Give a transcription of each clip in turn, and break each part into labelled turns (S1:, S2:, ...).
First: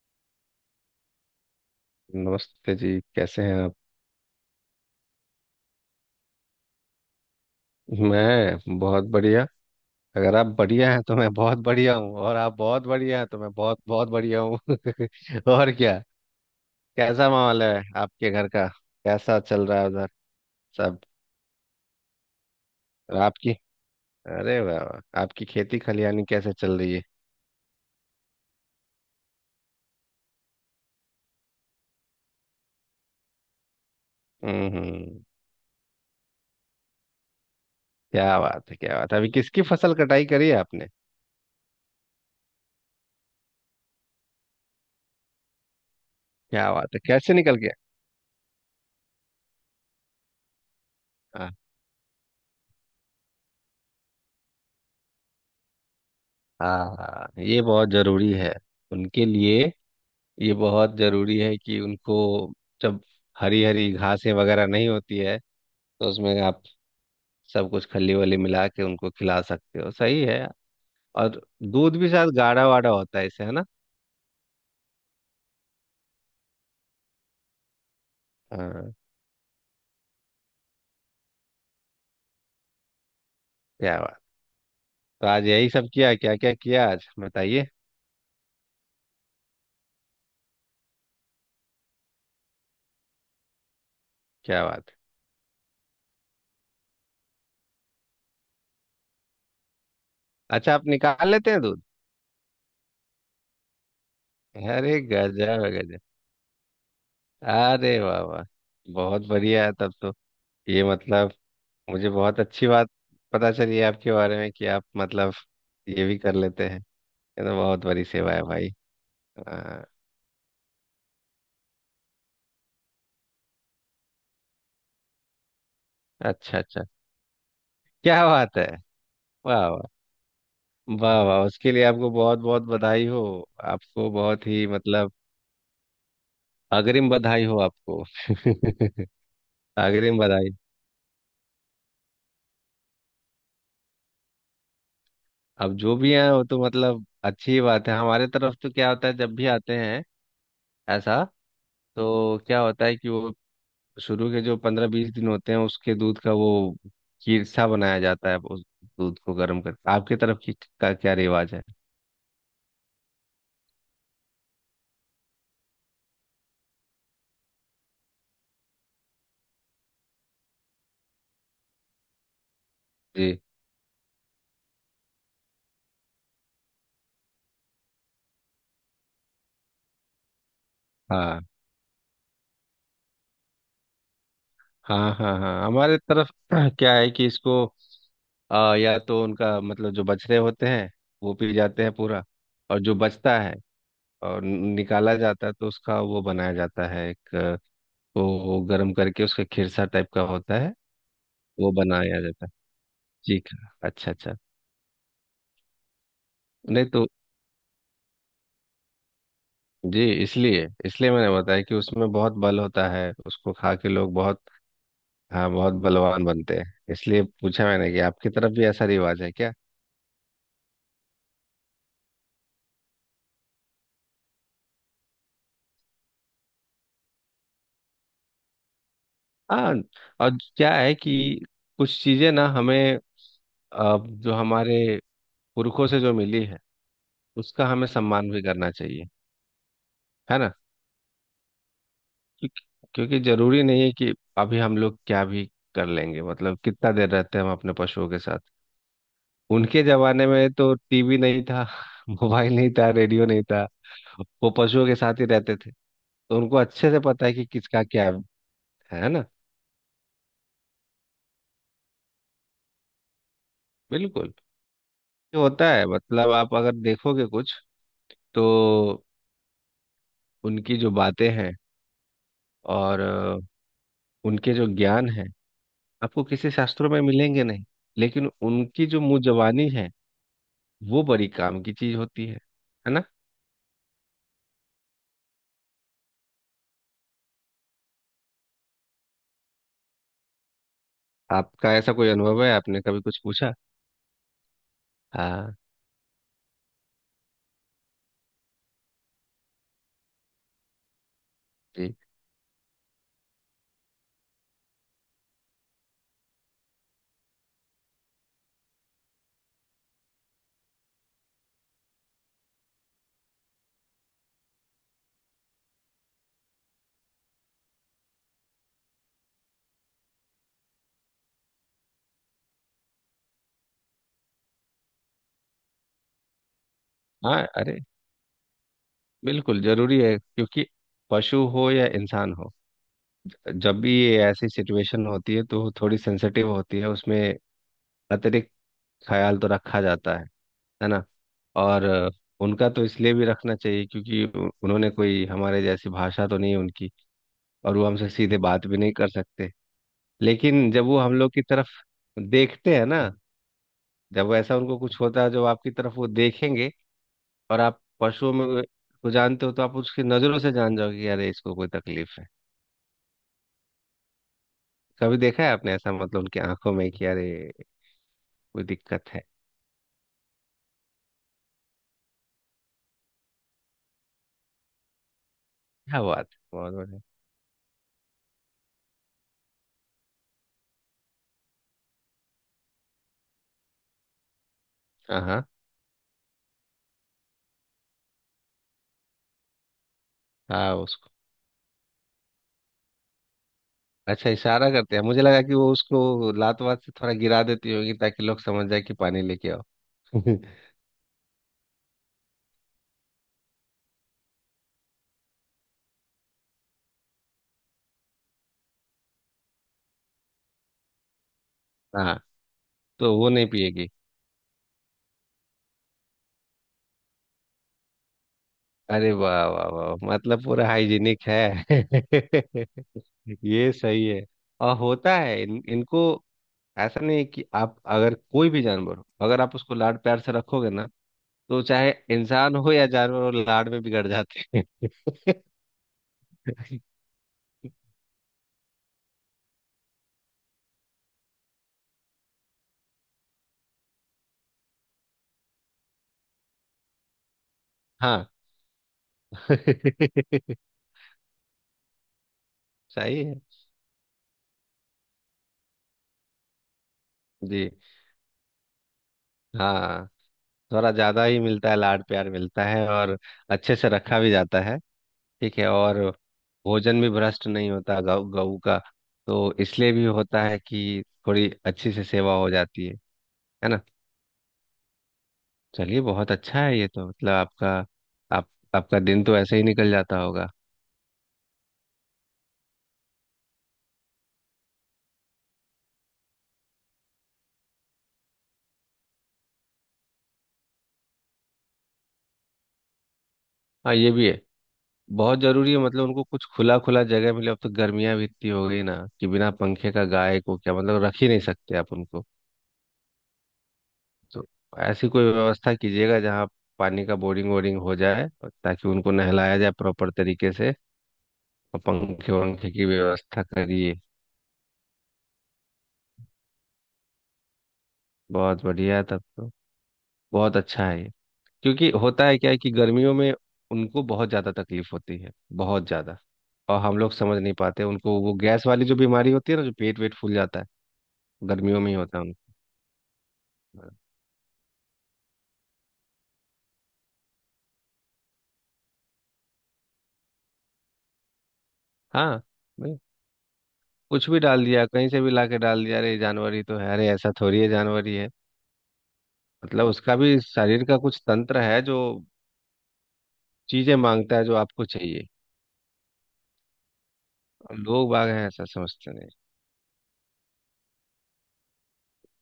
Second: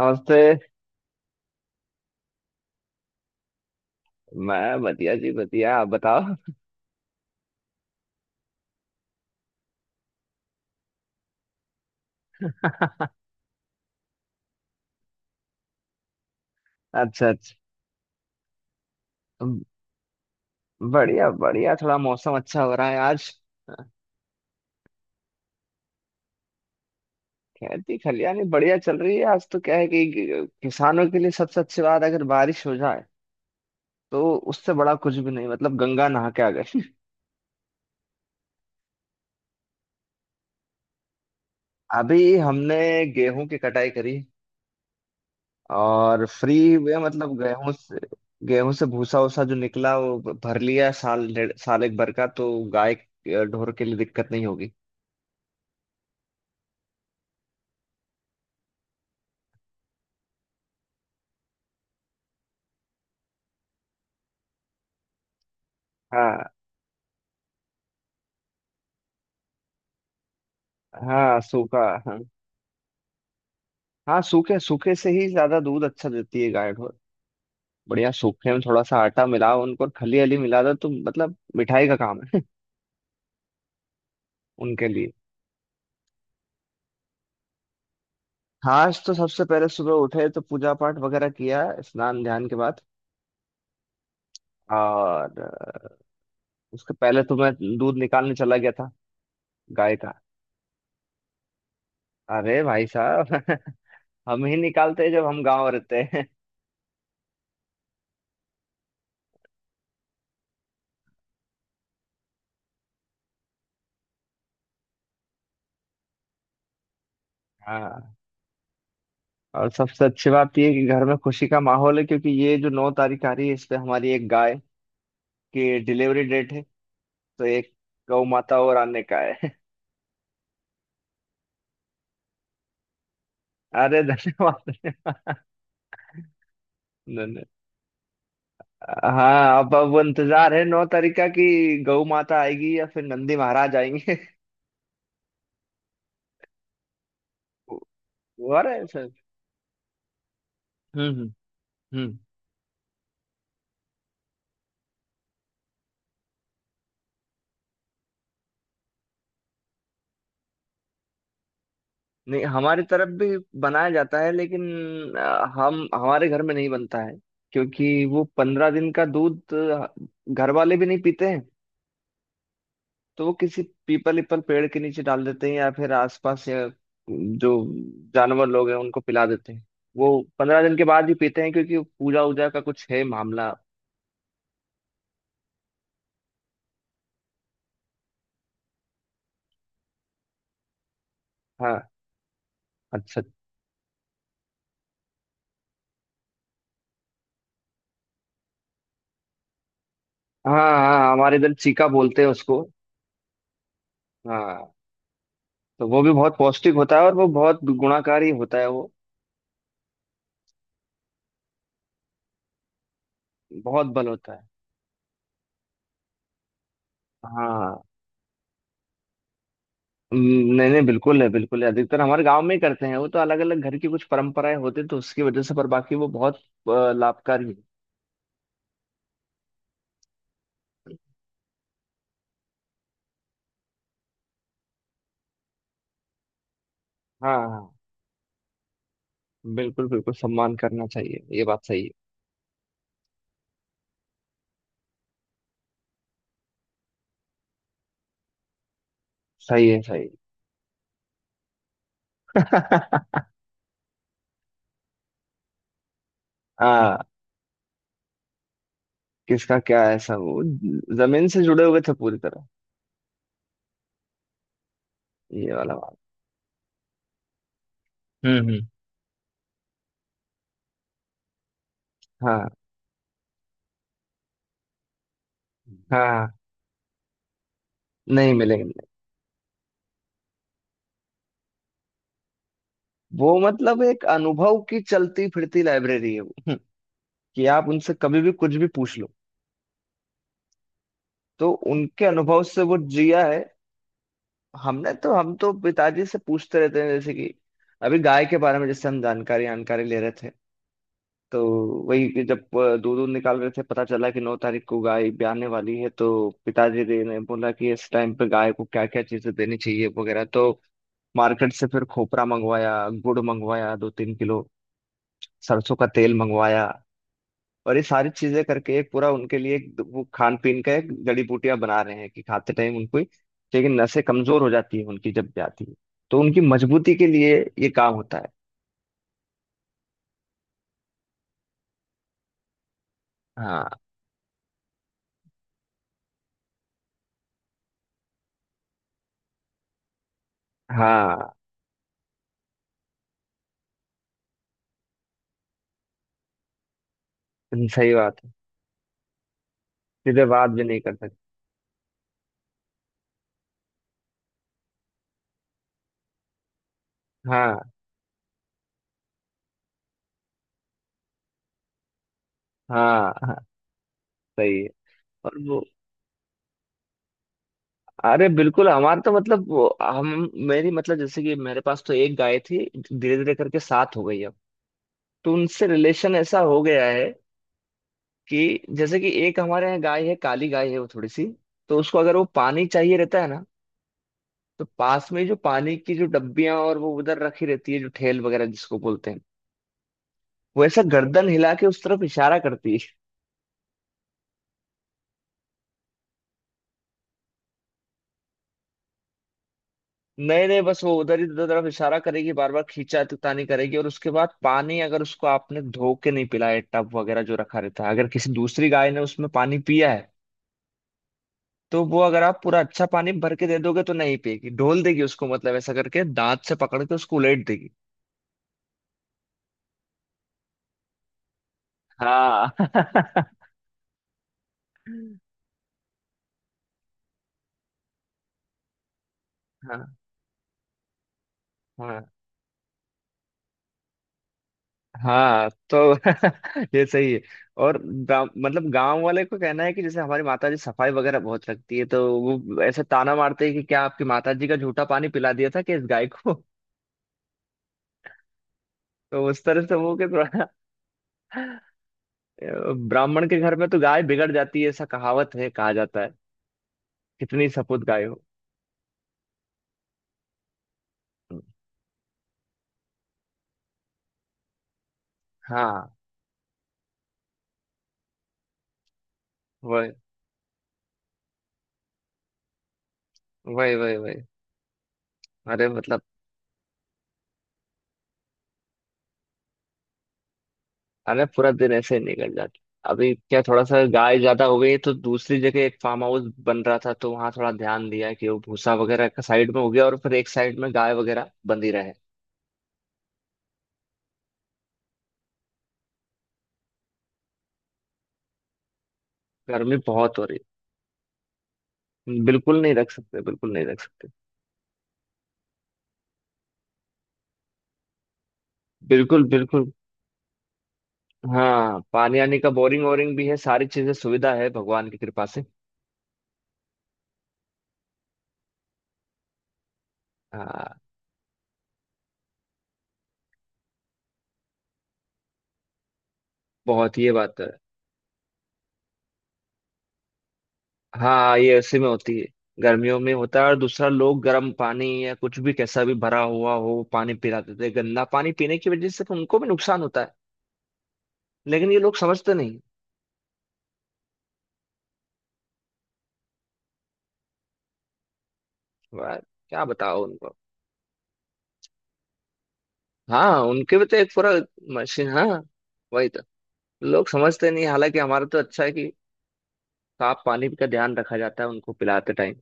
S1: नमस्ते।
S2: नमस्ते जी। कैसे हैं आप?
S1: मैं बढ़िया जी बढ़िया, आप बताओ।
S2: मैं बहुत बढ़िया। अगर आप बढ़िया हैं तो मैं बहुत बढ़िया हूँ, और आप बहुत बढ़िया हैं तो मैं बहुत बहुत बढ़िया हूँ। और क्या।
S1: अच्छा
S2: कैसा
S1: अच्छा।
S2: माहौल है आपके घर का? कैसा चल रहा है उधर, सब?
S1: बढ़िया बढ़िया, थोड़ा मौसम अच्छा हो रहा है
S2: और
S1: आज।
S2: आपकी, अरे वाह वाह, आपकी खेती खलियानी कैसे चल रही है?
S1: खेती खलियानी बढ़िया चल रही है। आज तो क्या है किसानों के लिए सबसे अच्छी बात अगर बारिश हो जाए तो उससे बड़ा कुछ
S2: हम्म।
S1: भी नहीं, मतलब गंगा नहा के आ गए।
S2: क्या बात है, क्या बात है। अभी किसकी फसल कटाई करी है आपने?
S1: अभी हमने गेहूं की कटाई करी और फ्री
S2: क्या बात
S1: हुए,
S2: है,
S1: मतलब
S2: कैसे निकल
S1: गेहूं
S2: गया?
S1: से। गेहूं से भूसा वूसा जो निकला वो भर लिया, साल डेढ़
S2: हाँ।
S1: साल एक भर का, तो गाय ढोर के लिए दिक्कत नहीं होगी।
S2: हाँ हाँ, ये बहुत जरूरी है उनके लिए। ये बहुत जरूरी है कि उनको, जब हरी हरी घासें वगैरह नहीं होती है, तो उसमें
S1: हाँ।
S2: आप सब कुछ खली वली मिला के उनको खिला सकते हो। सही है।
S1: हाँ
S2: और
S1: सूखा।
S2: दूध भी शायद गाढ़ा वाढ़ा होता है इससे, है ना?
S1: हाँ सूखे सूखे से ही ज्यादा दूध अच्छा देती है गाय ढोर। बढ़िया सूखे में थोड़ा
S2: हाँ।
S1: सा आटा मिलाओ उनको और खली हली मिला दो तो मतलब मिठाई का काम है
S2: क्या बात।
S1: उनके लिए।
S2: तो आज यही सब किया, क्या क्या किया आज बताइए।
S1: खास तो सबसे पहले सुबह उठे तो पूजा पाठ वगैरह किया स्नान ध्यान के बाद।
S2: क्या बात है।
S1: और उसके पहले तो मैं दूध निकालने चला गया था, गाय का।
S2: अच्छा, आप निकाल लेते हैं दूध?
S1: अरे भाई साहब हम ही
S2: अरे
S1: निकालते हैं जब
S2: गजब
S1: हम गांव
S2: है, गजब।
S1: रहते हैं।
S2: अरे वाह वाह। बहुत बढ़िया है तब तो। ये मतलब मुझे बहुत अच्छी बात पता चली है आपके बारे में, कि आप मतलब ये भी कर लेते हैं। ये तो बहुत बड़ी
S1: हाँ।
S2: सेवा है, भाई।
S1: और
S2: हाँ।
S1: सबसे अच्छी बात यह है कि घर में खुशी का माहौल है क्योंकि ये जो नौ तारीख आ रही है इस पे हमारी एक गाय की डिलीवरी डेट
S2: अच्छा
S1: है।
S2: अच्छा।
S1: तो एक गौ
S2: क्या बात
S1: माता
S2: है।
S1: और आने का है।
S2: वाह वाह। वाह वाह, उसके लिए आपको बहुत बहुत बधाई हो।
S1: अरे
S2: आपको बहुत ही
S1: धन्यवाद।
S2: मतलब अग्रिम बधाई
S1: धन्यवाद।
S2: हो आपको।
S1: हाँ, अब
S2: अग्रिम बधाई।
S1: इंतजार है नौ तारीख का कि गौ माता आएगी या फिर नंदी महाराज आएंगे।
S2: अब जो भी है वो तो मतलब अच्छी बात है। हमारे
S1: वो
S2: तरफ
S1: आ
S2: तो
S1: रहा है
S2: क्या होता
S1: सर।
S2: है, जब भी आते हैं। ऐसा।
S1: हम्म। हम्म।
S2: तो क्या होता है कि वो शुरू के जो 15-20 दिन होते हैं उसके दूध का वो खीरसा बनाया जाता है। उस दूध को गर्म करके। आपके तरफ की का क्या रिवाज है?
S1: नहीं हमारी तरफ भी बनाया जाता है लेकिन हम हमारे घर में नहीं बनता है क्योंकि वो पंद्रह दिन का दूध घर वाले भी नहीं पीते हैं। तो वो
S2: जी।
S1: किसी पीपल पीपल पेड़ के नीचे डाल देते हैं या फिर आसपास, या जो जानवर लोग हैं उनको पिला देते हैं। वो पंद्रह दिन के बाद ही पीते
S2: हाँ
S1: हैं क्योंकि पूजा वूजा का कुछ है मामला।
S2: हाँ हाँ हाँ, हमारे तरफ क्या है कि इसको या तो उनका मतलब जो बछड़े होते हैं वो पी जाते
S1: हाँ।
S2: हैं पूरा। और जो
S1: अच्छा।
S2: बचता है और निकाला जाता है, तो उसका वो बनाया जाता है एक, वो गर्म करके उसका खिरसा टाइप का होता
S1: हाँ
S2: है।
S1: हाँ हमारे इधर
S2: वो
S1: चीका
S2: बनाया
S1: बोलते हैं
S2: जाता है।
S1: उसको।
S2: ठीक है। अच्छा अच्छा।
S1: हाँ तो वो भी बहुत पौष्टिक
S2: नहीं
S1: होता है
S2: तो
S1: और वो बहुत गुणाकारी होता है वो।
S2: जी, इसलिए इसलिए मैंने बताया कि उसमें बहुत बल होता है, उसको खा
S1: बहुत
S2: के
S1: बल
S2: लोग
S1: होता
S2: बहुत।
S1: है।
S2: हाँ, बहुत बलवान बनते हैं। इसलिए पूछा
S1: हाँ।
S2: मैंने कि आपकी तरफ भी ऐसा रिवाज है क्या।
S1: नहीं नहीं बिल्कुल है बिल्कुल है। अधिकतर हमारे गांव में ही करते हैं वो, तो अलग अलग घर की कुछ परंपराएं होती हैं तो उसकी वजह से। पर बाकी वो बहुत लाभकारी है।
S2: हाँ। और क्या है कि कुछ चीजें ना हमें, अ, जो हमारे पुरखों से जो मिली है,
S1: हाँ
S2: उसका
S1: हाँ।
S2: हमें सम्मान भी करना चाहिए।
S1: बिल्कुल बिल्कुल
S2: है ना?
S1: सम्मान करना चाहिए, ये बात सही है।
S2: क्योंकि क्योंकि जरूरी नहीं है कि अभी हम लोग क्या भी कर लेंगे। मतलब कितना देर रहते हैं हम अपने पशुओं के साथ।
S1: सही है।
S2: उनके
S1: सही
S2: जमाने में तो टीवी नहीं था, मोबाइल नहीं था,
S1: है।
S2: रेडियो नहीं था। वो पशुओं के साथ ही रहते थे, तो उनको अच्छे
S1: हाँ।
S2: से पता है कि किसका क्या है। है ना?
S1: किसका क्या है, सब वो जमीन से जुड़े हुए थे पूरी तरह।
S2: बिल्कुल। ये
S1: ये
S2: होता
S1: वाला
S2: है।
S1: बात।
S2: मतलब आप अगर देखोगे कुछ,
S1: हम्म।
S2: तो उनकी जो बातें हैं
S1: हाँ।
S2: और उनके जो ज्ञान है, आपको
S1: हाँ
S2: किसी शास्त्रों में मिलेंगे नहीं, लेकिन
S1: नहीं मिलेंगे नहीं।
S2: उनकी जो मुंजबानी है, वो बड़ी काम की चीज होती है। है ना?
S1: वो मतलब एक अनुभव की चलती फिरती लाइब्रेरी है वो कि आप उनसे कभी भी कुछ भी पूछ लो तो
S2: आपका ऐसा
S1: उनके
S2: कोई
S1: अनुभव
S2: अनुभव है,
S1: से वो
S2: आपने कभी कुछ
S1: जिया है।
S2: पूछा?
S1: हमने तो हम तो
S2: हाँ।
S1: पिताजी से पूछते रहते हैं, जैसे कि अभी गाय के बारे में जैसे हम जानकारी जानकारी ले रहे थे तो
S2: जी।
S1: वही, कि जब दूध दूध निकाल रहे थे पता चला कि नौ तारीख को गाय ब्याने वाली है तो पिताजी ने बोला कि इस टाइम पे गाय को क्या क्या चीजें देनी चाहिए वगैरह, तो मार्केट से फिर खोपरा मंगवाया, गुड़ मंगवाया दो तीन किलो, सरसों का तेल मंगवाया, और ये सारी चीजें करके एक पूरा उनके लिए एक वो खान पीन का एक जड़ी बूटियां बना रहे हैं कि खाते टाइम उनको लेकिन नसें कमजोर हो जाती है उनकी जब जाती है तो उनकी मजबूती के लिए
S2: हाँ।
S1: ये
S2: अरे
S1: काम होता है।
S2: बिल्कुल जरूरी है, क्योंकि पशु हो या इंसान हो,
S1: हाँ
S2: जब भी ये ऐसी सिचुएशन होती है, तो थोड़ी सेंसिटिव होती है उसमें। अतिरिक्त ख्याल तो रखा जाता है। है ना?
S1: हाँ
S2: और उनका तो इसलिए भी रखना चाहिए क्योंकि उन्होंने कोई हमारे जैसी भाषा तो नहीं है उनकी, और वो
S1: सही
S2: हमसे
S1: बात है।
S2: सीधे बात भी नहीं कर सकते।
S1: सीधे बात भी
S2: लेकिन
S1: नहीं
S2: जब
S1: कर
S2: वो हम
S1: सकते।
S2: लोग की तरफ देखते हैं ना, जब ऐसा उनको कुछ होता है, जब आपकी तरफ वो देखेंगे, और
S1: हाँ
S2: आप पशुओं में को जानते हो, तो आप उसकी नजरों से जान जाओगे कि अरे, इसको कोई तकलीफ है।
S1: हाँ हाँ सही है।
S2: कभी
S1: और
S2: देखा है
S1: वो
S2: आपने ऐसा, मतलब उनकी आंखों में कि अरे,
S1: अरे
S2: कोई
S1: बिल्कुल। हमारा
S2: दिक्कत
S1: तो
S2: है?
S1: मतलब वो, हम मेरी मतलब जैसे कि मेरे पास तो एक गाय थी, धीरे धीरे करके सात हो गई अब। तो उनसे
S2: क्या
S1: रिलेशन
S2: बात है,
S1: ऐसा हो
S2: बहुत
S1: गया
S2: बढ़िया।
S1: है कि जैसे कि एक हमारे यहाँ गाय है, काली गाय है, वो थोड़ी सी, तो उसको अगर वो पानी चाहिए रहता है ना तो पास
S2: हाँ
S1: में जो
S2: हाँ।
S1: पानी की जो डब्बियां और वो उधर रखी रहती है जो ठेल वगैरह जिसको बोलते हैं, वो
S2: हाँ,
S1: ऐसा
S2: उसको।
S1: गर्दन हिला के उस तरफ इशारा करती है।
S2: अच्छा, इशारा करते हैं। मुझे लगा कि वो उसको लात वात से थोड़ा गिरा देती होगी, ताकि लोग समझ जाए कि पानी लेके आओ।
S1: नहीं नहीं बस वो उधर ही उधर तरफ इशारा करेगी, बार बार खींचा तानी करेगी। और उसके बाद पानी अगर उसको आपने धो के नहीं पिलाया, टब वगैरह जो रखा रहता है, अगर किसी दूसरी गाय ने उसमें पानी पिया है तो वो,
S2: हाँ,
S1: अगर आप पूरा अच्छा पानी
S2: तो वो
S1: भर के
S2: नहीं
S1: दे दोगे
S2: पिएगी।
S1: तो नहीं पिएगी, ढोल देगी उसको, मतलब ऐसा करके दांत से पकड़ के उसको उलेट देगी।
S2: अरे वाह वाह वाह, मतलब पूरा हाइजीनिक है।
S1: हाँ
S2: ये सही है। और होता है इनको। ऐसा नहीं है कि आप, अगर कोई भी जानवर हो, अगर आप उसको
S1: हाँ
S2: लाड प्यार से रखोगे ना, तो चाहे
S1: हाँ
S2: इंसान हो या जानवर हो, लाड में बिगड़ जाते हैं।
S1: हाँ तो ये सही है। और गाँव मतलब गांव वाले को कहना है कि जैसे हमारी माता जी सफाई वगैरह बहुत रखती है तो वो ऐसे ताना मारते हैं कि क्या आपकी माता जी का झूठा पानी पिला दिया था कि इस गाय को।
S2: हाँ।
S1: तो उस तरह से वो के थोड़ा
S2: सही
S1: ब्राह्मण
S2: है।
S1: के घर में तो गाय बिगड़ जाती है ऐसा कहावत है, कहा जाता है। कितनी
S2: जी।
S1: सपूत गाय हो।
S2: हाँ, थोड़ा ज्यादा ही मिलता है, लाड प्यार मिलता है, और अच्छे से रखा भी जाता है। ठीक है।
S1: हाँ।
S2: और भोजन भी भ्रष्ट नहीं होता गौ गऊ का, तो
S1: वही
S2: इसलिए भी होता है कि थोड़ी अच्छी से सेवा हो जाती है। है
S1: वही
S2: ना?
S1: वही वही। अरे मतलब
S2: चलिए, बहुत अच्छा है ये तो। मतलब आपका, आप आपका दिन तो ऐसे ही निकल जाता होगा।
S1: अरे पूरा दिन ऐसे ही निकल जाता। अभी क्या, थोड़ा सा गाय ज्यादा हो गई है तो दूसरी जगह एक फार्म हाउस बन रहा था तो वहां थोड़ा ध्यान दिया कि वो भूसा वगैरह का साइड में हो गया और फिर एक साइड में गाय वगैरह बंधी रहे।
S2: हाँ, ये भी है। बहुत जरूरी है, मतलब उनको कुछ खुला खुला जगह मिले। अब तो गर्मियां भी इतनी हो गई ना, कि बिना
S1: गर्मी
S2: पंखे का
S1: बहुत हो रही
S2: गाय को, क्या मतलब, रख ही नहीं सकते आप
S1: है।
S2: उनको।
S1: बिल्कुल नहीं रख सकते बिल्कुल नहीं रख सकते।
S2: तो ऐसी कोई व्यवस्था कीजिएगा जहाँ पानी का बोरिंग वोरिंग हो जाए, और ताकि उनको
S1: बिल्कुल
S2: नहलाया जाए
S1: बिल्कुल।
S2: प्रॉपर तरीके से,
S1: हाँ
S2: और
S1: पानी
S2: पंखे
S1: आने का
S2: वंखे
S1: बोरिंग
S2: की
S1: वोरिंग भी है,
S2: व्यवस्था
S1: सारी चीजें
S2: करिए।
S1: सुविधा है भगवान की कृपा से।
S2: बहुत बढ़िया है तब तो। बहुत
S1: हाँ
S2: अच्छा है ये। क्योंकि होता है क्या है कि गर्मियों में उनको बहुत ज़्यादा तकलीफ होती है, बहुत ज़्यादा। और हम
S1: बहुत
S2: लोग
S1: ये
S2: समझ
S1: बात है।
S2: नहीं पाते। उनको वो गैस वाली जो बीमारी होती है ना, जो पेट वेट फूल जाता है,
S1: हाँ ये ऐसे
S2: गर्मियों
S1: में
S2: में ही
S1: होती
S2: होता
S1: है।
S2: है
S1: गर्मियों में होता है और दूसरा
S2: उनको।
S1: लोग गर्म पानी या कुछ भी कैसा भी भरा हुआ हो वो पानी पिलाते थे, गंदा पानी पीने की वजह से तो उनको भी नुकसान होता है, लेकिन ये लोग समझते
S2: हाँ।
S1: नहीं।
S2: भाई, कुछ भी डाल दिया, कहीं से भी ला के डाल दिया। अरे, ये जानवर ही तो है। अरे, ऐसा थोड़ी है, जानवर ही है।
S1: यार, क्या
S2: मतलब
S1: बताओ
S2: उसका
S1: उनको।
S2: भी शरीर का कुछ तंत्र है, जो
S1: हाँ उनके भी
S2: चीजें
S1: तो एक पूरा
S2: मांगता है, जो आपको
S1: मशीन। हाँ
S2: चाहिए।
S1: वही तो लोग समझते नहीं,
S2: और
S1: हालांकि
S2: लोग
S1: हमारा
S2: बाग
S1: तो
S2: हैं
S1: अच्छा
S2: ऐसा
S1: है कि
S2: समझते नहीं।
S1: साफ पानी का ध्यान रखा जाता है उनको पिलाते टाइम।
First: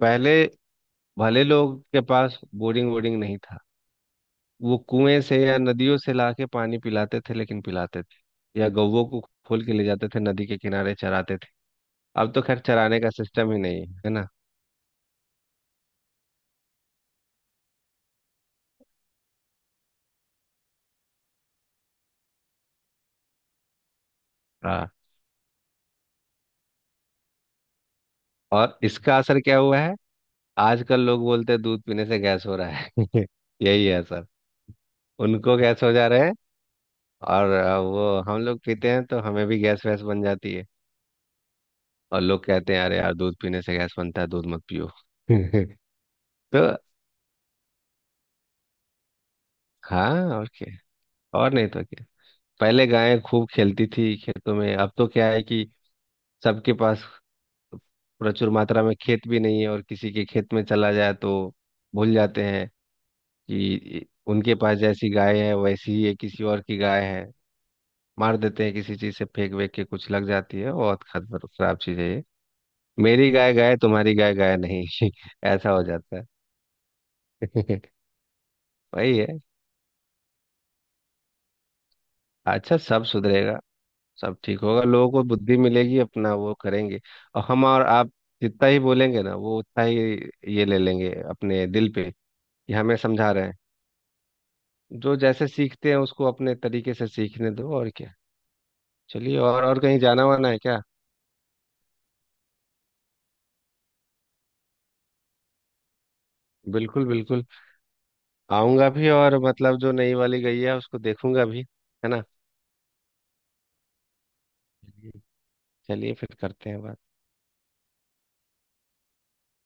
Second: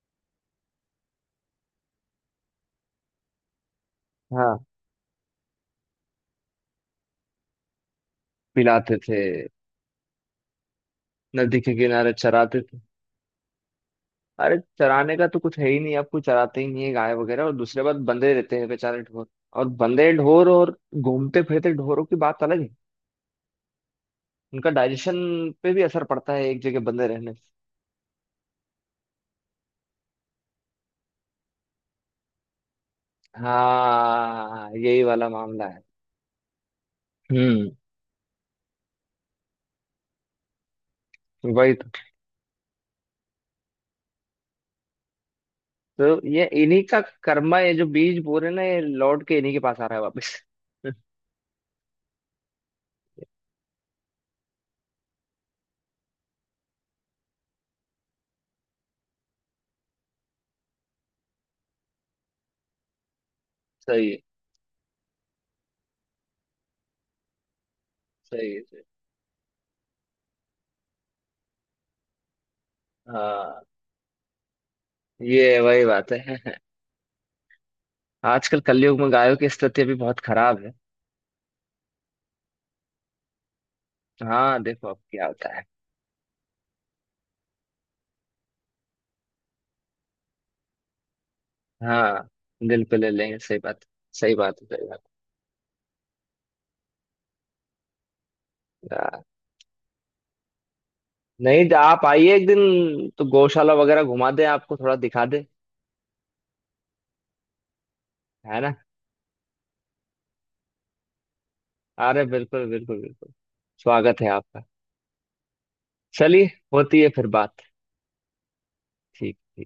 S2: पहले भले लोग के पास बोरिंग वोरिंग नहीं था,
S1: हाँ।
S2: वो कुएं से या नदियों से लाके पानी पिलाते थे, लेकिन पिलाते थे। या
S1: पिलाते
S2: गौवों
S1: थे।
S2: को खोल के ले जाते थे, नदी के किनारे चराते थे।
S1: नदी के किनारे
S2: अब तो खैर
S1: चराते।
S2: चराने का सिस्टम ही नहीं है, है ना?
S1: अरे चराने का तो कुछ है ही नहीं, आपको चराते ही नहीं है गाय वगैरह और दूसरे बात बंधे रहते हैं बेचारे ढोर। और बंधे ढोर और घूमते फिरते ढोरों की बात अलग है। उनका
S2: हाँ।
S1: डाइजेशन पे भी असर पड़ता है एक जगह बंधे रहने से।
S2: और इसका असर क्या हुआ है, आजकल लोग बोलते हैं दूध पीने से गैस हो रहा है। यही है असर।
S1: हाँ यही वाला
S2: उनको
S1: मामला है।
S2: गैस हो जा रहे हैं, और
S1: हम्म।
S2: वो हम लोग पीते हैं तो हमें भी गैस वैस बन जाती है।
S1: वही
S2: और लोग कहते हैं, अरे यार दूध पीने से गैस बनता है, दूध मत पियो। तो।
S1: तो ये इन्हीं का कर्मा, ये जो बीज बोरे ना ये लौट के इन्हीं के पास आ रहा है
S2: हाँ।
S1: वापस।
S2: और क्या। और नहीं तो क्या। पहले गायें खूब खेलती थी खेतों में। अब तो क्या है कि सबके पास प्रचुर मात्रा में खेत भी नहीं है, और किसी के खेत में चला जाए तो भूल जाते हैं कि
S1: सही है।
S2: उनके पास जैसी गाय है, वैसी ही ये किसी और की गाय है। मार
S1: सही है।
S2: देते हैं
S1: सही
S2: किसी चीज से, फेंक वेंक के कुछ लग जाती है। बहुत खतर खराब चीज है ये।
S1: है।
S2: मेरी गाय
S1: हाँ
S2: गाय, तुम्हारी गाय गाय नहीं।
S1: ये
S2: ऐसा हो
S1: वही बात
S2: जाता है।
S1: है। आजकल कलयुग में
S2: वही है।
S1: गायों की स्थिति भी बहुत खराब है।
S2: अच्छा, सब सुधरेगा। सब ठीक
S1: हाँ
S2: होगा,
S1: देखो अब
S2: लोगों को
S1: क्या होता
S2: बुद्धि
S1: है।
S2: मिलेगी, अपना वो करेंगे। और हम और आप जितना ही बोलेंगे ना, वो उतना ही ये ले लेंगे अपने दिल पे
S1: हाँ
S2: कि
S1: दिल
S2: हमें
S1: पे ले
S2: समझा
S1: लेंगे।
S2: रहे हैं।
S1: सही बात, सही बात है। सही बात
S2: जो जैसे सीखते हैं, उसको अपने तरीके से सीखने दो, और क्या।
S1: है।
S2: चलिए, और कहीं जाना वाना है क्या?
S1: नहीं तो आप आइए एक दिन तो गौशाला वगैरह घुमा दें, आपको थोड़ा दिखा दे।
S2: बिल्कुल बिल्कुल।
S1: है ना।
S2: आऊंगा भी, और मतलब जो नई वाली गई है उसको देखूंगा भी। है ना?
S1: अरे बिल्कुल बिल्कुल बिल्कुल। स्वागत है आपका।
S2: चलिए, फिर
S1: चलिए।
S2: करते हैं बात।
S1: होती है फिर बात। ठीक